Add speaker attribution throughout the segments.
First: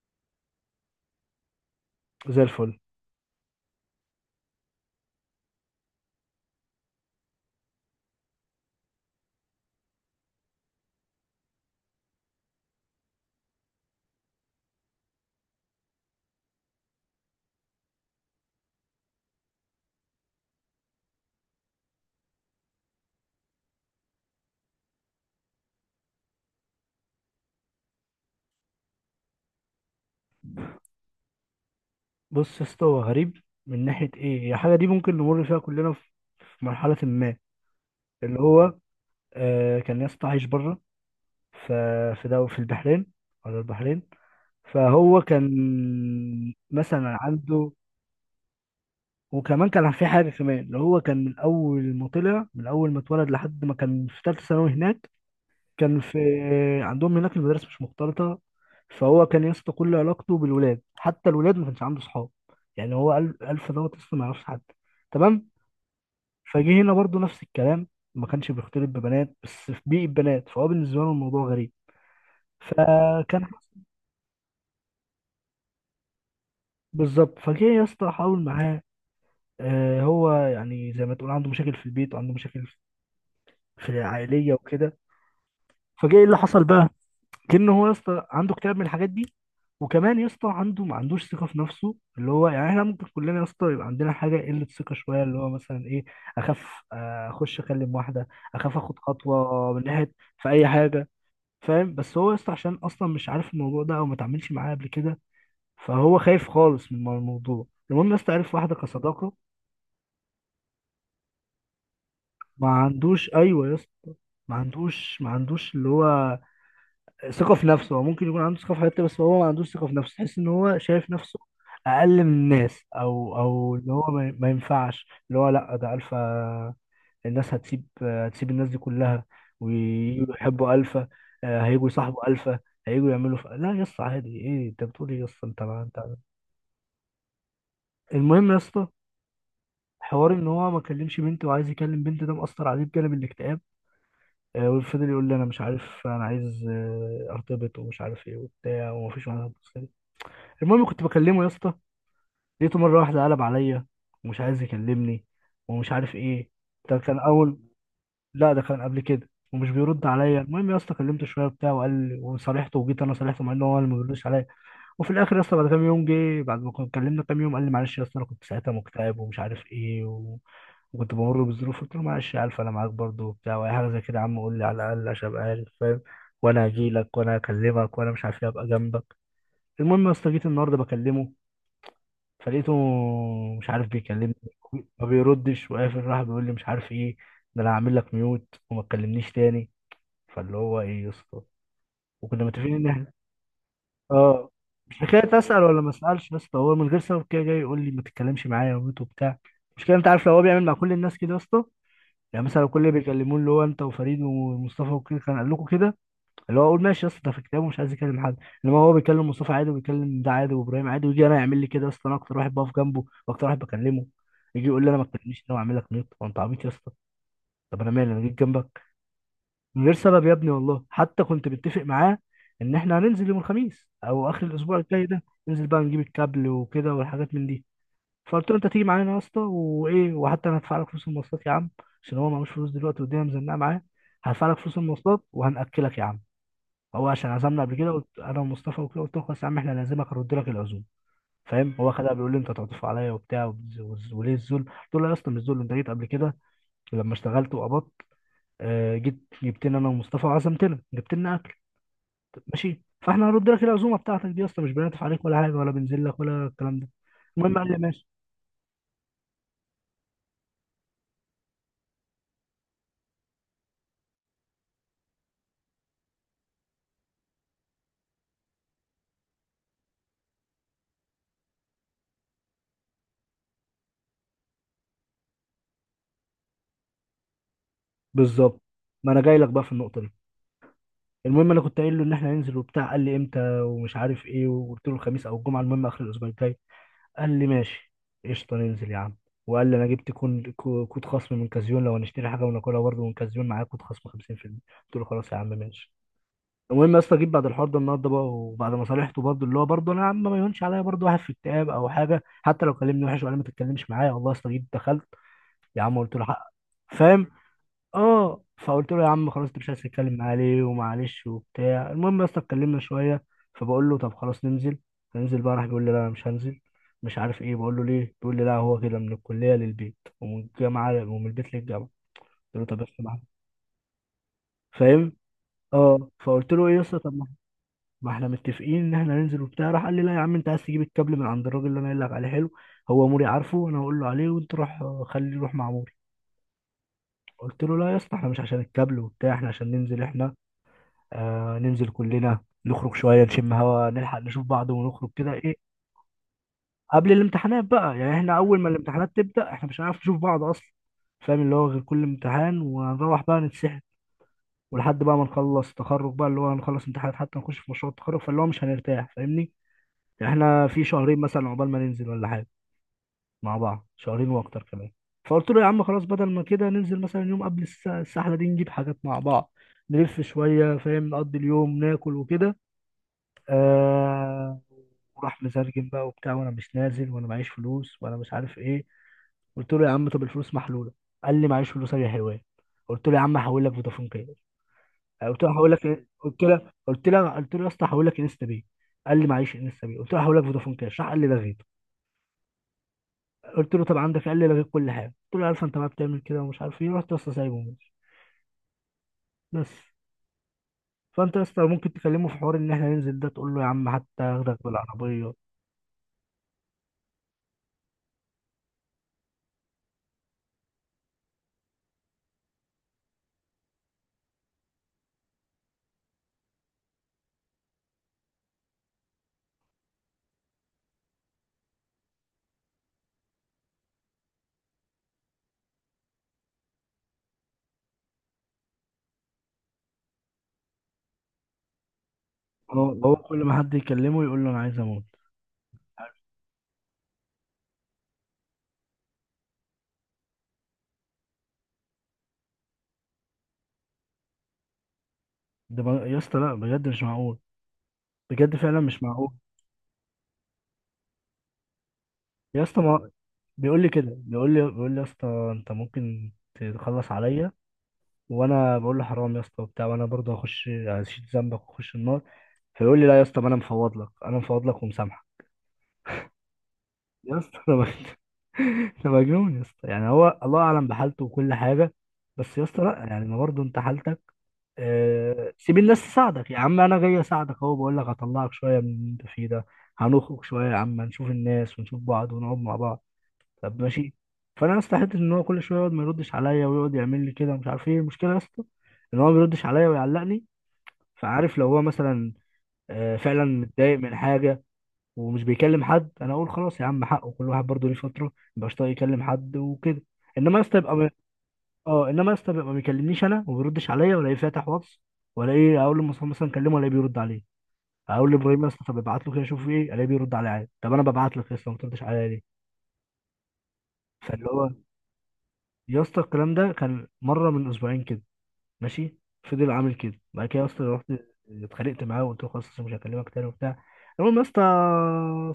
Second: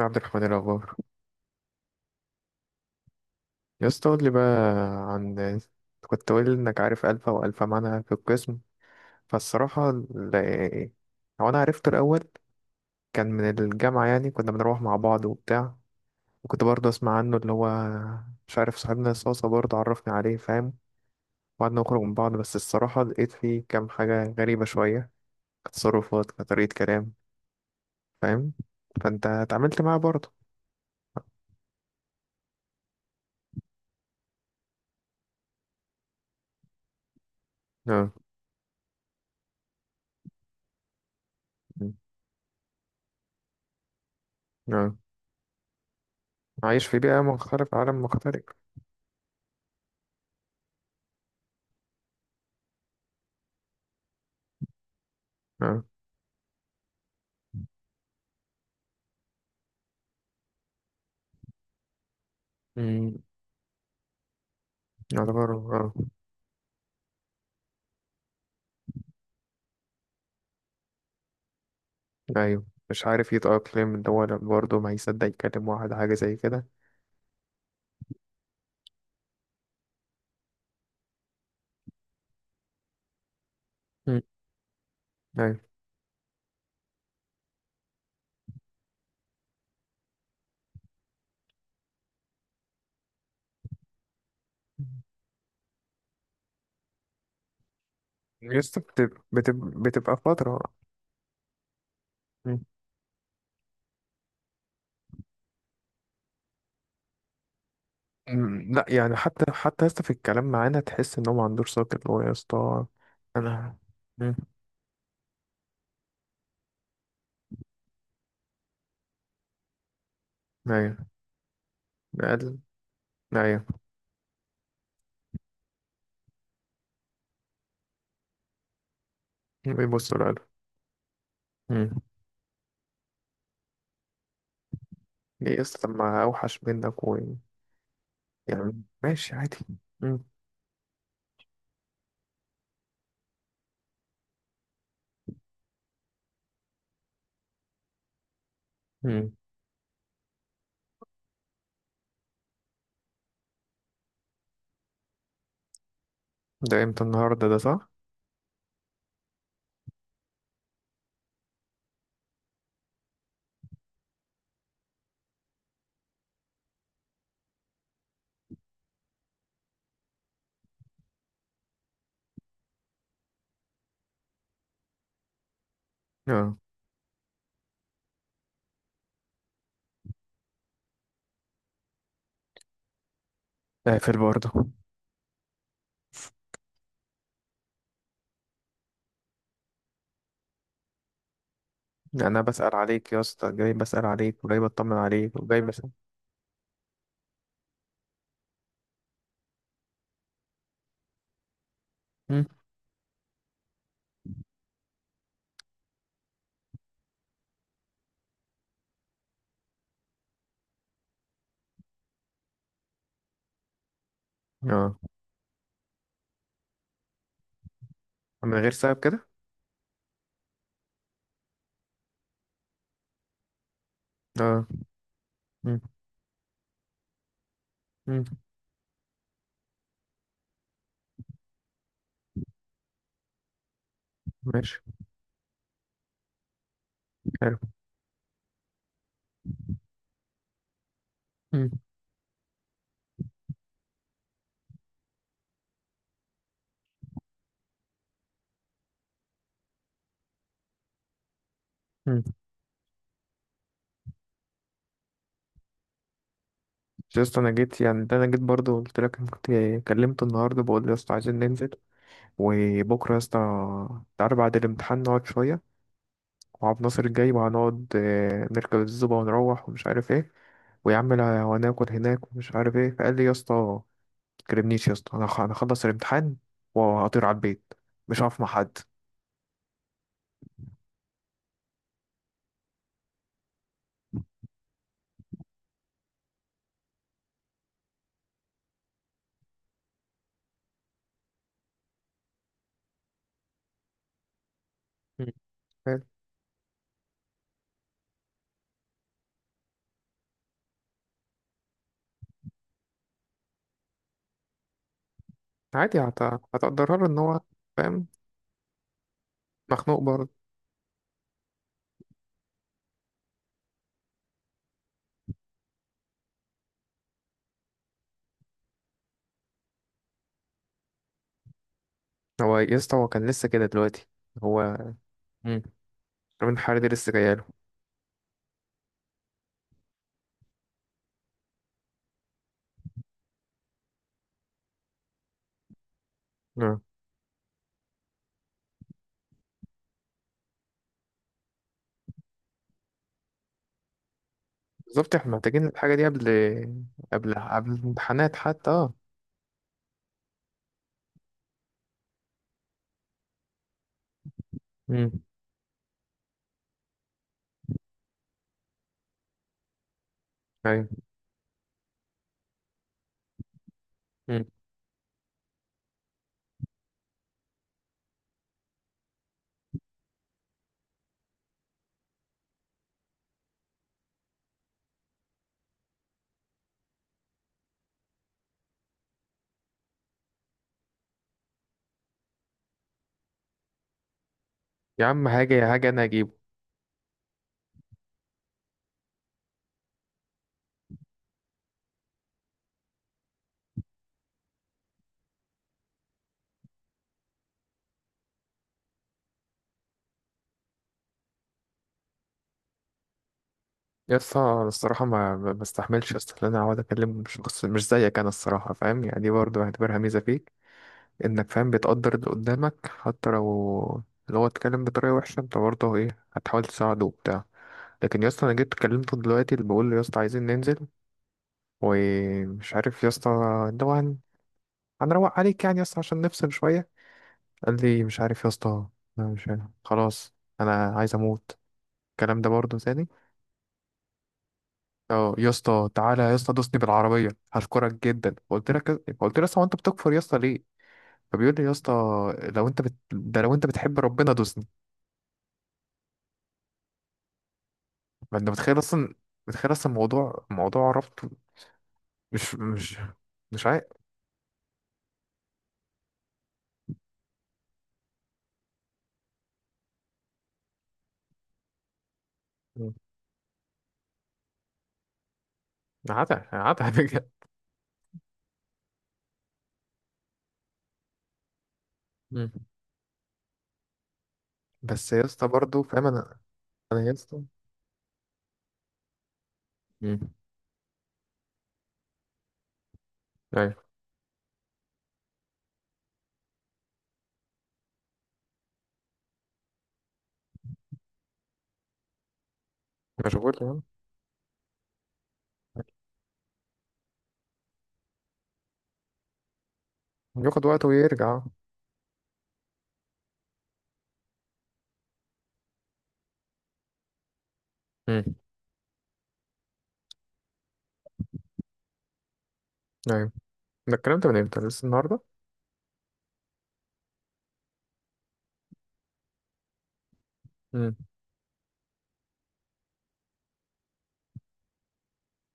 Speaker 1: عبد الرحمن الأخبار.
Speaker 2: زي الفل.
Speaker 1: يا اسطى قول لي بقى، عن أنت كنت قايل إنك عارف ألفا وألفا معانا في القسم. فالصراحة هو أنا عرفته الأول. كان من الجامعة، يعني كنا بنروح مع بعض وبتاع. وكنت برضه أسمع عنه، اللي هو مش عارف، صاحبنا صوصة برضه عرفني عليه، فاهم. وقعدنا نخرج من بعض، بس الصراحة لقيت فيه كام حاجة غريبة شوية، كتصرفات، كطريقة كلام، فاهم. فأنت اتعاملت معاه برضه.
Speaker 2: بص يا اسطى، هو غريب من ناحية ايه؟ هي حاجة دي ممكن نمر فيها كلنا في مرحلة ما،
Speaker 1: اه.
Speaker 2: اللي هو كان يا اسطى عايش بره، ف- في البحرين ولا البحرين؟
Speaker 1: اه،
Speaker 2: فهو كان
Speaker 1: عايش في
Speaker 2: مثلا
Speaker 1: بيئة
Speaker 2: عنده،
Speaker 1: مختلفة، عالم مختلف.
Speaker 2: وكمان كان في حاجة كمان، اللي هو كان من أول ما طلع، من أول ما اتولد لحد ما كان في تالتة ثانوي هناك. كان في، عندهم هناك المدارس مش مختلطة، فهو كان يا اسطى كل علاقته بالولاد، حتى الولاد ما كانش عنده صحاب. يعني
Speaker 1: اه،
Speaker 2: هو ألف دوت لسه ما يعرفش حد، تمام.
Speaker 1: يعتبر اه.
Speaker 2: فجه هنا برضو نفس الكلام، ما كانش بيختلط ببنات، بس في بيئة بنات، فهو بالنسبة له الموضوع غريب.
Speaker 1: ايوه، مش عارف
Speaker 2: فكان
Speaker 1: يتأقلم، اللي هو برضه ما هيصدق يكلم واحد حاجة زي كده.
Speaker 2: بالظبط، فجه يا اسطى حاول معاه. آه، هو يعني زي ما تقول عنده مشاكل في البيت، وعنده مشاكل في
Speaker 1: مم.
Speaker 2: العائلية وكده.
Speaker 1: ايوه.
Speaker 2: فجه ايه اللي حصل بقى؟ كأنه هو يا اسطى عنده اكتئاب من الحاجات دي، وكمان يا اسطى عنده، ما عندوش ثقه في نفسه، اللي هو يعني احنا ممكن كلنا يا اسطى يبقى عندنا حاجه، قله ثقه شويه، اللي هو مثلا ايه؟ اخاف، آه، اخش اكلم واحده، اخاف
Speaker 1: يسطا،
Speaker 2: اخد
Speaker 1: بتبقى
Speaker 2: خطوه من ناحيه
Speaker 1: بتبقى
Speaker 2: في
Speaker 1: فترة.
Speaker 2: اي حاجه، فاهم؟ بس هو يا اسطى
Speaker 1: مم.
Speaker 2: عشان اصلا مش عارف الموضوع ده، او ما اتعاملش معاه قبل كده، فهو خايف خالص من الموضوع. المهم يا اسطى عرف واحده
Speaker 1: لا يعني،
Speaker 2: كصداقه.
Speaker 1: حتى يسطا، في الكلام معانا تحس ان هو ما عندوش ساكت، اللي هو
Speaker 2: ما
Speaker 1: يسطا.
Speaker 2: عندوش، ايوه يا
Speaker 1: انا.
Speaker 2: اسطى
Speaker 1: مم.
Speaker 2: ما عندوش اللي هو ثقة في نفسه. هو ممكن يكون عنده ثقة في حته، بس هو ما عندوش ثقة في نفسه. تحس ان هو
Speaker 1: ايوه.
Speaker 2: شايف نفسه اقل من
Speaker 1: قال.
Speaker 2: الناس، او
Speaker 1: ايوه.
Speaker 2: او ان هو ما ينفعش، اللي هو لا، ده الفا. الناس هتسيب الناس دي كلها،
Speaker 1: بيبص له، قال.
Speaker 2: وييجوا يحبوا الفا، آه، هيجوا يصاحبوا الفا، هيجوا يعملوا لا يا اسطى، عادي، ايه انت بتقول ايه يا اسطى؟
Speaker 1: ليه
Speaker 2: انت
Speaker 1: يسطا؟
Speaker 2: ما
Speaker 1: طب
Speaker 2: انت.
Speaker 1: ما اوحش منك و.
Speaker 2: المهم يا
Speaker 1: يعني
Speaker 2: اسطى
Speaker 1: ماشي عادي. مم.
Speaker 2: حوار ان هو ما كلمش بنت، وعايز يكلم بنت، ده مأثر عليه بجانب الاكتئاب. آه، وفضل يقول لي انا مش عارف، انا عايز، ارتبط، ومش عارف ايه وبتاع، ومفيش
Speaker 1: مم.
Speaker 2: واحده هتبص لي. المهم كنت بكلمه يا اسطى، لقيته مره واحده قلب عليا، ومش عايز يكلمني، ومش عارف ايه.
Speaker 1: ده
Speaker 2: ده
Speaker 1: امتى؟
Speaker 2: كان
Speaker 1: النهارده ده
Speaker 2: اول
Speaker 1: صح؟
Speaker 2: لا، ده كان قبل كده، ومش بيرد عليا. المهم يا اسطى كلمته شويه وبتاع وقال لي، وصالحته، وجيت انا صالحته، مع ان هو اللي ما بيردش عليا. وفي الاخر يا اسطى بعد كام يوم، جه بعد ما كنا اتكلمنا كام يوم، قال لي معلش يا اسطى، انا كنت ساعتها مكتئب، ومش عارف ايه و... وكنت بمر بظروف. قلت له معلش يا الف، انا معاك برضه وبتاع، واي حاجه زي كده يا عم قول لي على الاقل عشان ابقى عارف، فاهم،
Speaker 1: اه.
Speaker 2: وانا هجي لك، وانا هكلمك، وانا مش عارف ايه، ابقى جنبك. المهم يا اسطى جيت النهارده بكلمه، فلقيته مش عارف
Speaker 1: قافل
Speaker 2: بيكلمني،
Speaker 1: برضه.
Speaker 2: ما بيردش وقافل، راح بيقول لي مش عارف ايه، ده انا هعمل لك ميوت وما تكلمنيش تاني. فاللي هو ايه يا اسطى،
Speaker 1: يعني انا
Speaker 2: وكنا
Speaker 1: بسأل
Speaker 2: متفقين ان
Speaker 1: عليك
Speaker 2: احنا،
Speaker 1: يا اسطى، جاي بسأل عليك
Speaker 2: اه
Speaker 1: وجاي بطمن
Speaker 2: مش
Speaker 1: عليك
Speaker 2: حكايه
Speaker 1: وجاي
Speaker 2: اسال ولا
Speaker 1: بسأل.
Speaker 2: ما اسالش، بس هو من غير سبب كده جاي يقول لي ما تتكلمش معايا وميوت وبتاع. مش كده، انت عارف لو هو بيعمل مع كل الناس كده يا اسطى،
Speaker 1: مم.
Speaker 2: يعني مثلا لو كل اللي بيكلموه، اللي هو انت وفريد ومصطفى وكده، كان قال لكم كده، اللي هو اقول ماشي يا اسطى، ده في كتابه مش عايز يكلم حد. انما هو بيكلم مصطفى عادي، وبيكلم ده عادي، وابراهيم عادي، ويجي انا يعمل لي كده يا اسطى، انا اكتر واحد بقف جنبه، واكتر واحد بكلمه. يجي يقول لي
Speaker 1: اه.
Speaker 2: انا ما تكلمنيش، انا، واعمل لك نيط. هو انت عبيط يا اسطى؟ طب انا مالي؟ انا جيت
Speaker 1: من غير
Speaker 2: جنبك.
Speaker 1: سبب كده.
Speaker 2: من غير سبب يا ابني، والله حتى كنت متفق معاه ان احنا هننزل يوم الخميس او اخر
Speaker 1: اه.
Speaker 2: الاسبوع الجاي ده، ننزل
Speaker 1: مم.
Speaker 2: بقى نجيب الكابل وكده والحاجات من دي.
Speaker 1: مم.
Speaker 2: فقلت له انت تيجي معانا يا اسطى، وايه، وحتى انا هدفع لك فلوس المواصلات يا عم، عشان هو معهوش فلوس دلوقتي، والدنيا مزنقه معاه. هدفع لك فلوس
Speaker 1: ماشي.
Speaker 2: المواصلات، وهنأكلك يا عم، هو عشان
Speaker 1: حلو.
Speaker 2: عزمنا قبل كده، قلت انا ومصطفى وكده، قلت له خلاص يا عم احنا لازمك، هرد لك العزوم،
Speaker 1: مم.
Speaker 2: فاهم. هو خدها بيقول لي انت تعطف عليا وبتاع، وليه الذل. قلت له لا يا اسطى مش ذل، انت جيت قبل كده لما اشتغلت وقبضت، جيت جبت لنا انا ومصطفى، وعزمتنا جبت لنا اكل.
Speaker 1: مم.
Speaker 2: طب ماشي، فاحنا هنرد لك العزومه بتاعتك دي يا اسطى، مش بنعطف عليك ولا حاجه، ولا بنزل لك، ولا الكلام ده.
Speaker 1: بس يا اسطى انا
Speaker 2: المهم قال لي
Speaker 1: جيت، يعني
Speaker 2: ماشي،
Speaker 1: ده انا جيت برضه، قلت لك أنا كنت. كلمته النهارده بقول له يا اسطى عايزين ننزل، وبكره يا اسطى تعالى بعد الامتحان نقعد شويه، وعبد الناصر جاي وهنقعد، نركب الزوبه ونروح ومش عارف ايه، ويا عم وهناكل هناك ومش عارف ايه. فقال لي يا اسطى ما تكلمنيش، يا اسطى أنا هخلص الامتحان وهطير على البيت، مش هقف مع
Speaker 2: بالظبط،
Speaker 1: حد.
Speaker 2: ما انا جاي لك بقى في النقطه دي. المهم انا كنت قايل له ان احنا هننزل وبتاع، قال لي امتى ومش عارف ايه، وقلت له الخميس او الجمعه، المهم اخر الاسبوع الجاي. قال لي ماشي، قشطة ننزل يا عم. وقال لي انا جبت كود خصم من كازيون لو هنشتري حاجه، وناكلها برضه من كازيون، معايا كود خصم 50%. قلت له
Speaker 1: مم.
Speaker 2: خلاص يا عم ماشي.
Speaker 1: حلو.
Speaker 2: المهم يا اسطى جيت بعد الحوار ده النهارده بقى، وبعد ما صالحته برضه، اللي هو برضه انا يا عم ما يهونش عليا برضه واحد في اكتئاب او حاجه، حتى لو كلمني وحش، وقال لي ما تتكلمش معايا، والله يا اسطى جيت دخلت يا عم
Speaker 1: عادي
Speaker 2: قلت له حق،
Speaker 1: هتقدرها له ان
Speaker 2: فاهم.
Speaker 1: هو. فاهم.
Speaker 2: اه، فقلت له يا عم خلاص، انت مش عايز
Speaker 1: مخنوق
Speaker 2: تتكلم
Speaker 1: برضه.
Speaker 2: معاه ليه؟ ومعلش وبتاع، المهم يا اسطى اتكلمنا شويه. فبقول له طب خلاص ننزل، هننزل بقى، راح بيقول لي لا انا مش هنزل، مش عارف ايه. بقول له ليه؟ بيقول لي لا، هو كده من الكليه للبيت، ومن الجامعه، ومن البيت للجامعه. قلت
Speaker 1: هو
Speaker 2: له
Speaker 1: يا
Speaker 2: طب بس
Speaker 1: اسطى، هو
Speaker 2: معاك،
Speaker 1: كان لسه كده دلوقتي. هو.
Speaker 2: فاهم.
Speaker 1: مم.
Speaker 2: اه، فقلت
Speaker 1: رمين
Speaker 2: له ايه
Speaker 1: الحراري
Speaker 2: يا
Speaker 1: دي
Speaker 2: اسطى؟
Speaker 1: لسه
Speaker 2: طب ما
Speaker 1: جايه له.
Speaker 2: ما احنا متفقين ان احنا ننزل وبتاع. راح قال لي لا يا عم، انت عايز تجيب الكابل من عند الراجل اللي انا قايل لك عليه، حلو، هو موري عارفه، انا هقول له عليه، وانت روح، خليه يروح مع موري.
Speaker 1: آه.
Speaker 2: قلت له لا يا اسطى احنا مش عشان الكابل وبتاع، احنا عشان ننزل احنا، ننزل كلنا، نخرج شوية، نشم هوا، نلحق نشوف بعض، ونخرج
Speaker 1: بالظبط، احنا
Speaker 2: كده،
Speaker 1: محتاجين
Speaker 2: ايه
Speaker 1: الحاجه دي قبل،
Speaker 2: قبل
Speaker 1: قبل
Speaker 2: الامتحانات
Speaker 1: قبل
Speaker 2: بقى. يعني
Speaker 1: الامتحانات
Speaker 2: احنا أول ما
Speaker 1: حتى اه.
Speaker 2: الامتحانات تبدأ، احنا مش هنعرف نشوف بعض أصلا، فاهم. اللي هو غير كل امتحان ونروح بقى نتسحل، ولحد
Speaker 1: مم.
Speaker 2: بقى ما نخلص تخرج بقى، اللي هو هنخلص امتحانات حتى نخش في مشروع التخرج، فاللي هو مش هنرتاح، فاهمني. يعني احنا في
Speaker 1: ايوه.
Speaker 2: شهرين مثلا عقبال ما ننزل ولا حاجة مع بعض، شهرين
Speaker 1: مم.
Speaker 2: وأكتر كمان. فقلت له يا عم خلاص، بدل ما كده ننزل مثلا يوم قبل السحلة دي، نجيب حاجات مع بعض، نلف شوية، فاهم، نقضي اليوم ناكل وكده. آه وراح مزرجم بقى وبتاع، وانا مش نازل، وانا معيش فلوس، وانا مش عارف ايه. قلت له يا عم طب الفلوس محلوله. قال لي معيش فلوس يا حيوان. قلت له يا عم هحول لك فودافون كاش،
Speaker 1: يا عم
Speaker 2: آه، قلت له
Speaker 1: هاجي،
Speaker 2: هحول
Speaker 1: يا
Speaker 2: لك
Speaker 1: هاجي انا
Speaker 2: إيه؟
Speaker 1: اجيبه.
Speaker 2: قلت له يا اسطى هحول لك انستا باي. قال لي معيش انستا باي، قلت له هحول لك فودافون كاش، راح قال لي لغيت. قلت له طب عندك، قال لي لغيت كل حاجه، قلت له عارف انت ما بتعمل كده ومش عارف ايه، رحت يا اسطى سايبه وماشي، بس. فانت يا اسطى ممكن تكلمه في حوار ان احنا ننزل ده، تقول له يا عم
Speaker 1: يا
Speaker 2: حتى
Speaker 1: اسطى
Speaker 2: اخدك
Speaker 1: أنا الصراحه
Speaker 2: بالعربيه.
Speaker 1: ما بستحملش يا اسطى، ان انا اقعد اكلم شخص مش زيك. انا الصراحه فاهم، يعني دي برضه بعتبرها ميزه فيك، انك فاهم بتقدر اللي قدامك، حتى لو اللي هو اتكلم بطريقه وحشه، انت برضه ايه هتحاول تساعده وبتاع. لكن يا اسطى انا جيت كلمته دلوقتي، اللي بقول له يا اسطى عايزين ننزل ومش عارف يا اسطى، اللي هو هنروق عليك، يعني يا اسطى عشان نفصل شويه. قال لي مش عارف يا اسطى، انا مش عارف. خلاص. انا عايز اموت. الكلام ده برضه
Speaker 2: هو
Speaker 1: تاني.
Speaker 2: هو كل ما حد يكلمه يقول له انا عايز اموت.
Speaker 1: اه يا اسطى، تعالى يا اسطى دوسني بالعربيه، هشكرك جدا. قلت لك، قلت له يا اسطى هو انت بتكفر يا اسطى ليه؟ فبيقول لي يا اسطى، ده لو انت بتحب ربنا دوسني.
Speaker 2: يا اسطى لا بجد مش معقول،
Speaker 1: فانت
Speaker 2: بجد
Speaker 1: متخيل
Speaker 2: فعلا مش
Speaker 1: اصلا،
Speaker 2: معقول.
Speaker 1: موضوع ربطه. مش
Speaker 2: يا اسطى
Speaker 1: مش
Speaker 2: ما
Speaker 1: مش
Speaker 2: بيقول
Speaker 1: عارف.
Speaker 2: لي كده، بيقول لي يا اسطى انت ممكن تخلص عليا. وانا بقول له حرام يا اسطى وبتاع، وانا برضه هخش هشيل ذنبك، واخش النار.
Speaker 1: مم.
Speaker 2: فيقول لي لا يا اسطى، ما انا مفوض لك، انا مفوض لك ومسامحك.
Speaker 1: عتا عتا بجد.
Speaker 2: يا اسطى ده مجنون يا اسطى، يعني هو الله اعلم بحالته وكل حاجه.
Speaker 1: مم.
Speaker 2: بس يا اسطى لا، يعني ما برضه انت حالتك،
Speaker 1: بس يا اسطى
Speaker 2: سيب
Speaker 1: برضه
Speaker 2: الناس
Speaker 1: فاهم انا.
Speaker 2: تساعدك يا عم، انا
Speaker 1: انا يا
Speaker 2: جاي
Speaker 1: اسطى.
Speaker 2: اساعدك اهو، بقول لك هطلعك شويه من اللي انت فيه ده.
Speaker 1: مم.
Speaker 2: هنخرج شويه يا عم، نشوف الناس، ونشوف بعض، ونقعد مع بعض، طب
Speaker 1: ايوه.
Speaker 2: ماشي. فانا استحيت ان هو كل شويه يقعد ما يردش عليا، ويقعد يعمل لي كده، مش عارف ايه المشكله يا اسطى ان هو ما بيردش عليا ويعلقني. فعارف لو هو مثلا فعلا
Speaker 1: مشغول يعني.
Speaker 2: متضايق من حاجه، ومش بيكلم حد، انا اقول خلاص يا عم حقه، كل واحد برضه ليه فتره مبقاش طايق يكلم حد وكده. انما يا
Speaker 1: بياخد
Speaker 2: اسطى
Speaker 1: وقت
Speaker 2: يبقى م-
Speaker 1: ويرجع.
Speaker 2: اه انما يا اسطى يبقى ما بيكلمنيش انا، وما بيردش عليا، ولا ايه فاتح واتس، ولا ايه؟ اقول لمصطفى مثلا كلمه ولا بيرد عليه. اقول
Speaker 1: مم.
Speaker 2: لابراهيم يا اسطى طب ابعت له كده، شوف ايه الاقيه بيرد عليا عادي، طب انا ببعت لك يا اسطى ما بتردش عليا ليه؟
Speaker 1: ايوه. ده الكلام ده من
Speaker 2: فاللي
Speaker 1: امتى؟
Speaker 2: هو
Speaker 1: لسه النهارده.
Speaker 2: يا اسطى الكلام ده كان مره من اسبوعين كده، ماشي، فضل عامل كده. بعد كده يا اسطى
Speaker 1: مم.
Speaker 2: رحت اتخانقت معاه، وقلت له خلاص أصل مش هكلمك تاني وبتاع. المهم يا اسطى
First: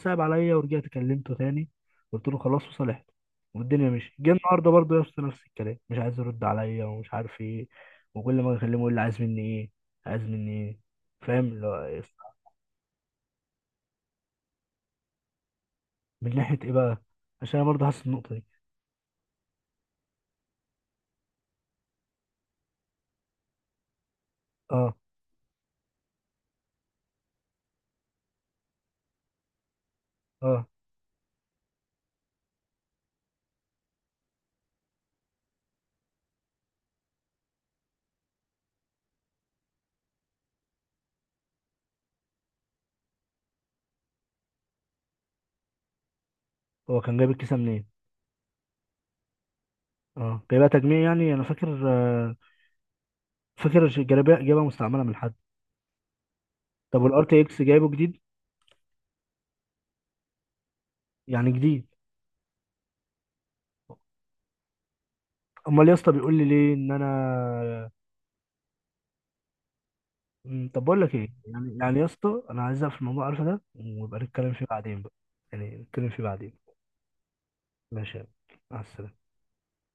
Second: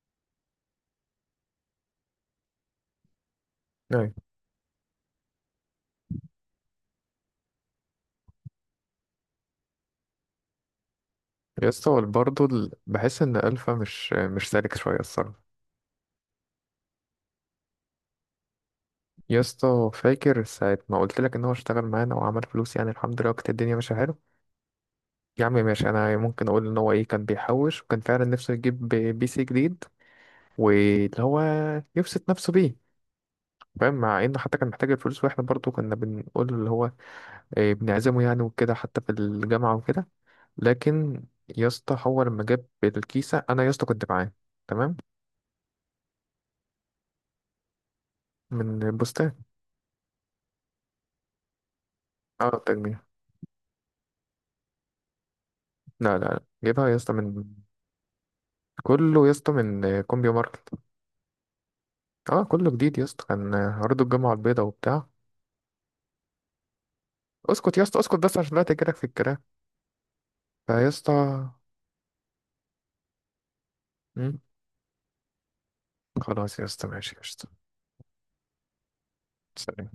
Speaker 2: صعب عليا، ورجعت كلمته تاني، قلت له خلاص، وصالحت، والدنيا
Speaker 1: ايوه.
Speaker 2: مشيت. جه النهارده برضه يا اسطى نفس الكلام، مش عايز يرد عليا، ومش عارف ايه. وكل ما اكلمه يقول لي عايز مني ايه؟ عايز مني ايه؟ فاهم اللي
Speaker 1: يا
Speaker 2: هو
Speaker 1: اسطى
Speaker 2: إيه؟
Speaker 1: برضه بحس ان الفا مش سالك شويه الصراحه.
Speaker 2: من ناحيه ايه بقى؟ عشان انا برضه حاسس النقطه دي.
Speaker 1: يا اسطى فاكر ساعة ما قلت لك ان هو اشتغل معانا وعمل فلوس، يعني الحمد لله، وكانت الدنيا ماشيه حلو.
Speaker 2: اه،
Speaker 1: يا عم ماشي، انا ممكن اقول ان هو ايه، كان بيحوش وكان فعلا نفسه يجيب PC جديد،
Speaker 2: اه،
Speaker 1: واللي هو يبسط نفسه بيه، فاهم، مع انه حتى كان محتاج الفلوس، واحنا برضو كنا بنقول له اللي هو إيه، بنعزمه يعني وكده، حتى في الجامعة وكده. لكن يا اسطى هو لما جاب الكيسة انا يا اسطى كنت معاه. تمام.
Speaker 2: هو كان جايب الكيسه منين؟
Speaker 1: من البستان.
Speaker 2: اه جايبها تجميع يعني انا فاكر،
Speaker 1: اه التجميع.
Speaker 2: فاكر جايبها مستعمله من حد.
Speaker 1: لا لا لا، جايبها يا
Speaker 2: طب
Speaker 1: اسطى
Speaker 2: والار تي
Speaker 1: من.
Speaker 2: اكس جايبه جديد،
Speaker 1: كله يا اسطى من كومبيو ماركت.
Speaker 2: يعني جديد؟
Speaker 1: اه كله جديد يا اسطى، كان عرضه الجامعة البيضاء وبتاع.
Speaker 2: امال يا اسطى بيقول لي ليه ان انا.
Speaker 1: اسكت يا اسطى اسكت، بس عشان لا تجيلك في الكلام.
Speaker 2: طب
Speaker 1: فيا
Speaker 2: بقول لك ايه،
Speaker 1: اسطى.
Speaker 2: يعني يا اسطى انا عايز اقفل الموضوع عارفه ده، ويبقى
Speaker 1: مم.
Speaker 2: نتكلم فيه بعدين بقى، يعني نتكلم فيه
Speaker 1: خلاص يا
Speaker 2: بعدين.
Speaker 1: اسطى ماشي يا اسطى.
Speaker 2: ماشي يا عم. مع السلامه.
Speaker 1: سلام.